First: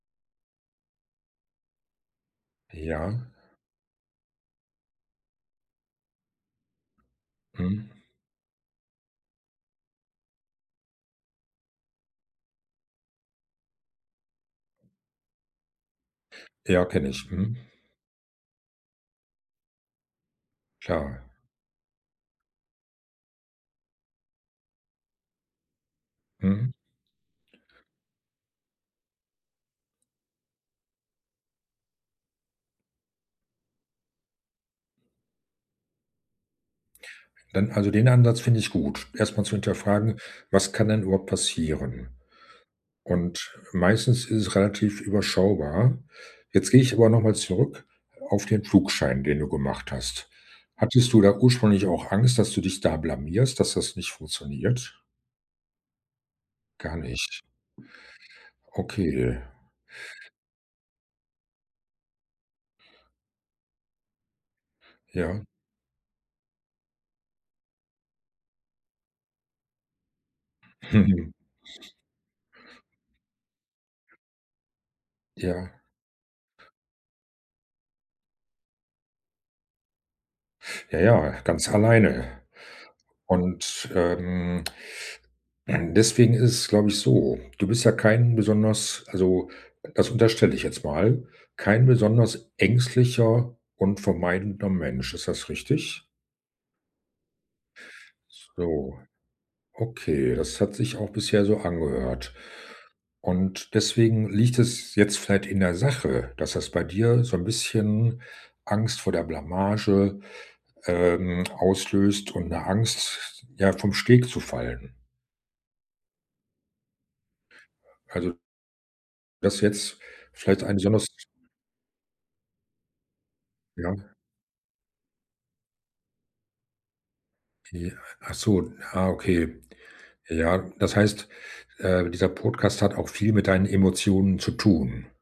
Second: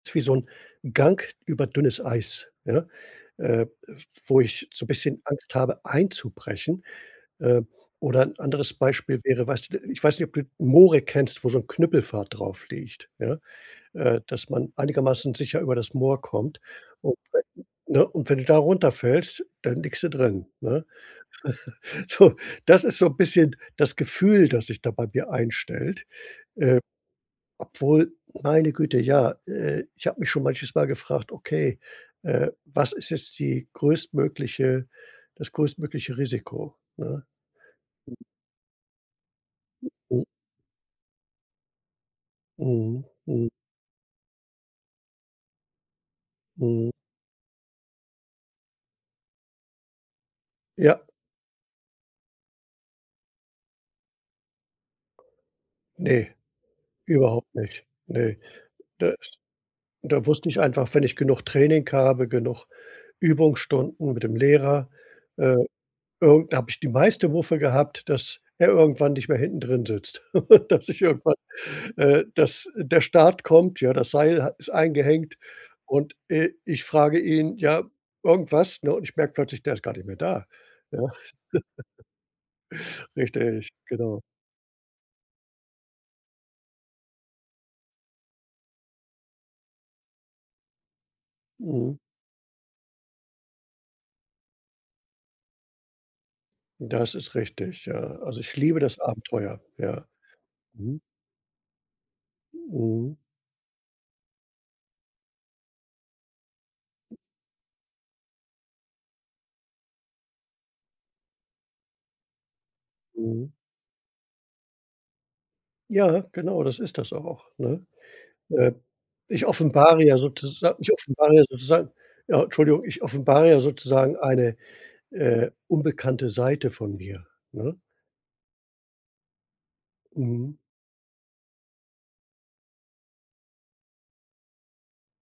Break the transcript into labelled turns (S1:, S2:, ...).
S1: Ist wie so 'n Gang über dünnes Eis, ja,
S2: Ja.
S1: äh, wo ich so bisschen Angst habe einzubrechen. Äh,
S2: Mhm.
S1: oder 'n anderes Beispiel wäre, weißt d äh, ich weiß nicht, ob du Moore kennst wo so 'n Knüppelpfad drauf liegt, ja? Äh, dass man einigermaßen sicher über das Moor kommt
S2: Ja, kenne
S1: u
S2: ich, mhm.
S1: [unintelligible] ne, und wenn du da runterfällst, dann liegst du drin, ne?
S2: Klar.
S1: So das ist so 'n bisschen das Gefühl, das sich da bei mir einstellt,
S2: Mhm.
S1: äh, obwohl meine Güte, ja, äh, ich habe mich schon manches Mal gefragt: „Okay, äh, was ist jetzt die größtmögliche das größtmögliche Risiko”, ne?
S2: Dann also, den Ansatz finde ich gut, erstmal zu hinterfragen,
S1: M
S2: was kann denn überhaupt passieren?
S1: Mhm, m
S2: Und, meistens ist es relativ überschaubar. Jetzt gehe
S1: Mhm.
S2: ich aber nochmal zurück auf den Flugschein, den du gemacht hast.
S1: Ja.
S2: Hattest du da ursprünglich auch Angst, dass du dich da blamierst, dass das nicht funktioniert?
S1: Ne,
S2: Gar nicht.
S1: überhaupt nicht, ne. Das
S2: Okay.
S1: da wusste ich einfach, wenn ich genug Training habe, genug Übungsstunden mit dem Lehrer,
S2: Ja.
S1: äh, irgend da habe ich die meiste Muffe gehabt, dass er irgendwann nicht mehr hinten drin sitzt. Dass ich irgendwann, äh dass der Start kommt, ja, das Seil ha ist eingehängt
S2: Ja.
S1: und, äh, ich frage ihn, ja, irgendwas, ne, und ich merke plötzlich, der ist gar nicht mehr da,
S2: Ja,
S1: ja?
S2: ja, ganz alleine.
S1: Richtig,
S2: Und,
S1: genau.
S2: ähm deswegen ist es, glaube ich, so: du bist ja kein besonders also, das unterstelle ich jetzt mal, kein
S1: Mhm.
S2: besonders ängstlicher und vermeidender Mensch, ist das richtig?
S1: Das ist richtig, ja. Also, ich liebe das
S2: So.
S1: Abenteuer, ja.
S2: Okay, das hat sich
S1: Mhm.
S2: auch bisher so angehört.
S1: Mhm.
S2: Und deswegen liegt es jetzt vielleicht in der Sache, dass das bei dir so 'n bisschen Angst vor der Blamage, ähm, auslöst und 'ne Angst,
S1: Mhm.
S2: ja, vom Steg zu fallen.
S1: Ja, genau, das ist das auch, ne?
S2: Also
S1: Äh, ich
S2: das jetzt
S1: offenbare ja
S2: vielleicht
S1: sozusa
S2: ein
S1: ich
S2: besonders
S1: offenbare sozusagen ja, Entschuldigung. Ich offenbare ja
S2: Ja.
S1: sozusagen eine, äh, unbekannte Seite von mir, ne?
S2: Ja, ach so, ah okay.
S1: Mhm.
S2: Ja, das heißt, äh, dieser Podcast hat auch viel mit deinen Emotionen zu tun.